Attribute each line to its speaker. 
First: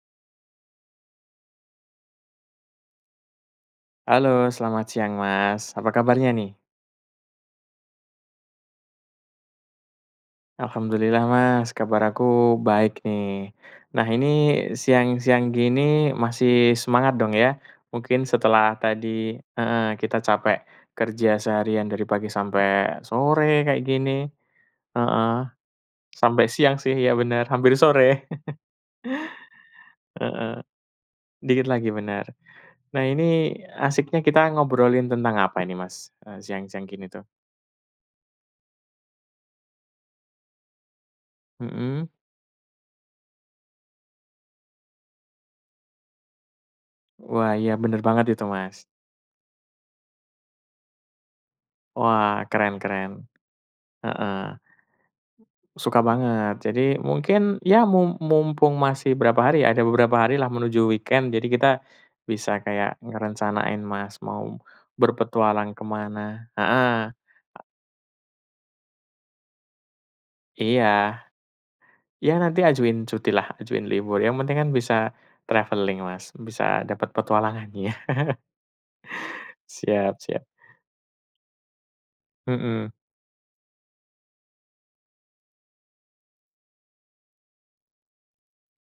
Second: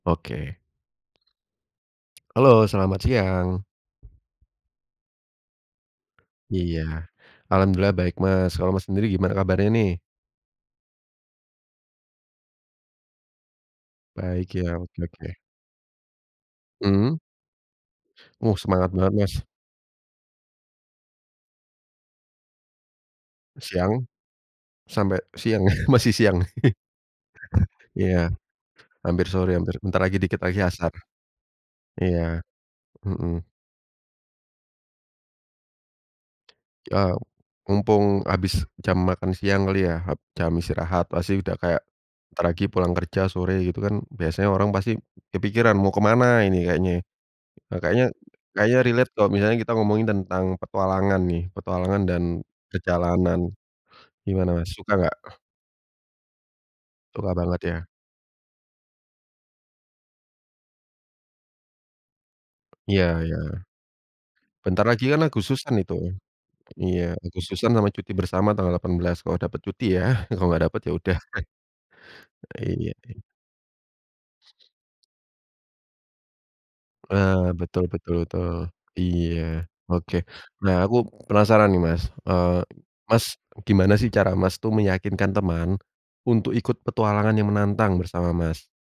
Speaker 1: Oke. Halo, selamat siang!
Speaker 2: Halo, selamat siang, Mas. Apa kabarnya, nih?
Speaker 1: Iya. Alhamdulillah, baik, Mas. Kalau Mas sendiri gimana kabarnya, nih?
Speaker 2: Alhamdulillah, Mas, kabar aku baik, nih. Nah, ini
Speaker 1: Baik, ya, oke oke.
Speaker 2: siang-siang gini, masih semangat,
Speaker 1: Mmm.
Speaker 2: dong, ya. Mungkin
Speaker 1: Uh,
Speaker 2: setelah
Speaker 1: semangat
Speaker 2: tadi,
Speaker 1: banget, Mas.
Speaker 2: heeh, kita capek kerja seharian dari pagi sampai sore, kayak
Speaker 1: Siang.
Speaker 2: gini.
Speaker 1: Sampai
Speaker 2: Heeh.
Speaker 1: siang, masih siang.
Speaker 2: Sampai siang, sih, ya, benar, hampir sore.
Speaker 1: Iya. Hampir sore, hampir, bentar lagi, dikit
Speaker 2: Heeh.
Speaker 1: lagi asar.
Speaker 2: Dikit lagi, benar.
Speaker 1: Iya.
Speaker 2: Nah, ini
Speaker 1: Heeh.
Speaker 2: asyiknya kita ngobrolin tentang apa ini, Mas, eee, siang-siang gini,
Speaker 1: Ah,
Speaker 2: tuh?
Speaker 1: mumpung habis jam makan siang kali, ya, hab Jam istirahat pasti udah kayak,
Speaker 2: Mhm.
Speaker 1: bentar lagi pulang kerja, sore, gitu, kan, biasanya orang pasti, kepikiran mau ke mana ini kayaknya?
Speaker 2: Wah, iya,
Speaker 1: Ah,
Speaker 2: benar
Speaker 1: kayaknya
Speaker 2: banget itu,
Speaker 1: kayaknya
Speaker 2: Mas.
Speaker 1: relate kalau misalnya kita ngomongin tentang petualangan, nih, petualangan dan
Speaker 2: Wah, keren keren.
Speaker 1: perjalanan. Gimana,
Speaker 2: Heeh.
Speaker 1: Mas, suka enggak?
Speaker 2: Suka banget. Jadi,
Speaker 1: Suka
Speaker 2: mungkin,
Speaker 1: banget,
Speaker 2: ya,
Speaker 1: ya.
Speaker 2: mum mumpung masih berapa hari, ada beberapa hari lah menuju weekend. Jadi, kita bisa kayak
Speaker 1: Iya iya.
Speaker 2: ngerencanain, Mas, mau
Speaker 1: Bentar lagi, kan,
Speaker 2: berpetualang
Speaker 1: Agustusan
Speaker 2: ke
Speaker 1: itu.
Speaker 2: mana?
Speaker 1: Iya,
Speaker 2: Heeh.
Speaker 1: Agustusan sama cuti bersama tanggal 18, kalau dapat cuti, ya. Kalau enggak dapat,
Speaker 2: Iya.
Speaker 1: ya, udah.
Speaker 2: Ya, nanti
Speaker 1: E iya,
Speaker 2: ajuin
Speaker 1: e
Speaker 2: cutilah, ajuin libur. Yang penting kan, bisa traveling, Mas, bisa dapat
Speaker 1: Ah, betul
Speaker 2: petualangannya.
Speaker 1: betul, tuh. Iya,
Speaker 2: Siap
Speaker 1: oke.
Speaker 2: siap.
Speaker 1: Nah, aku penasaran, nih, Mas, eee,
Speaker 2: Hmm.
Speaker 1: Mas, gimana, sih, cara, Mas, tuh meyakinkan teman untuk ikut petualangan yang menantang bersama, Mas?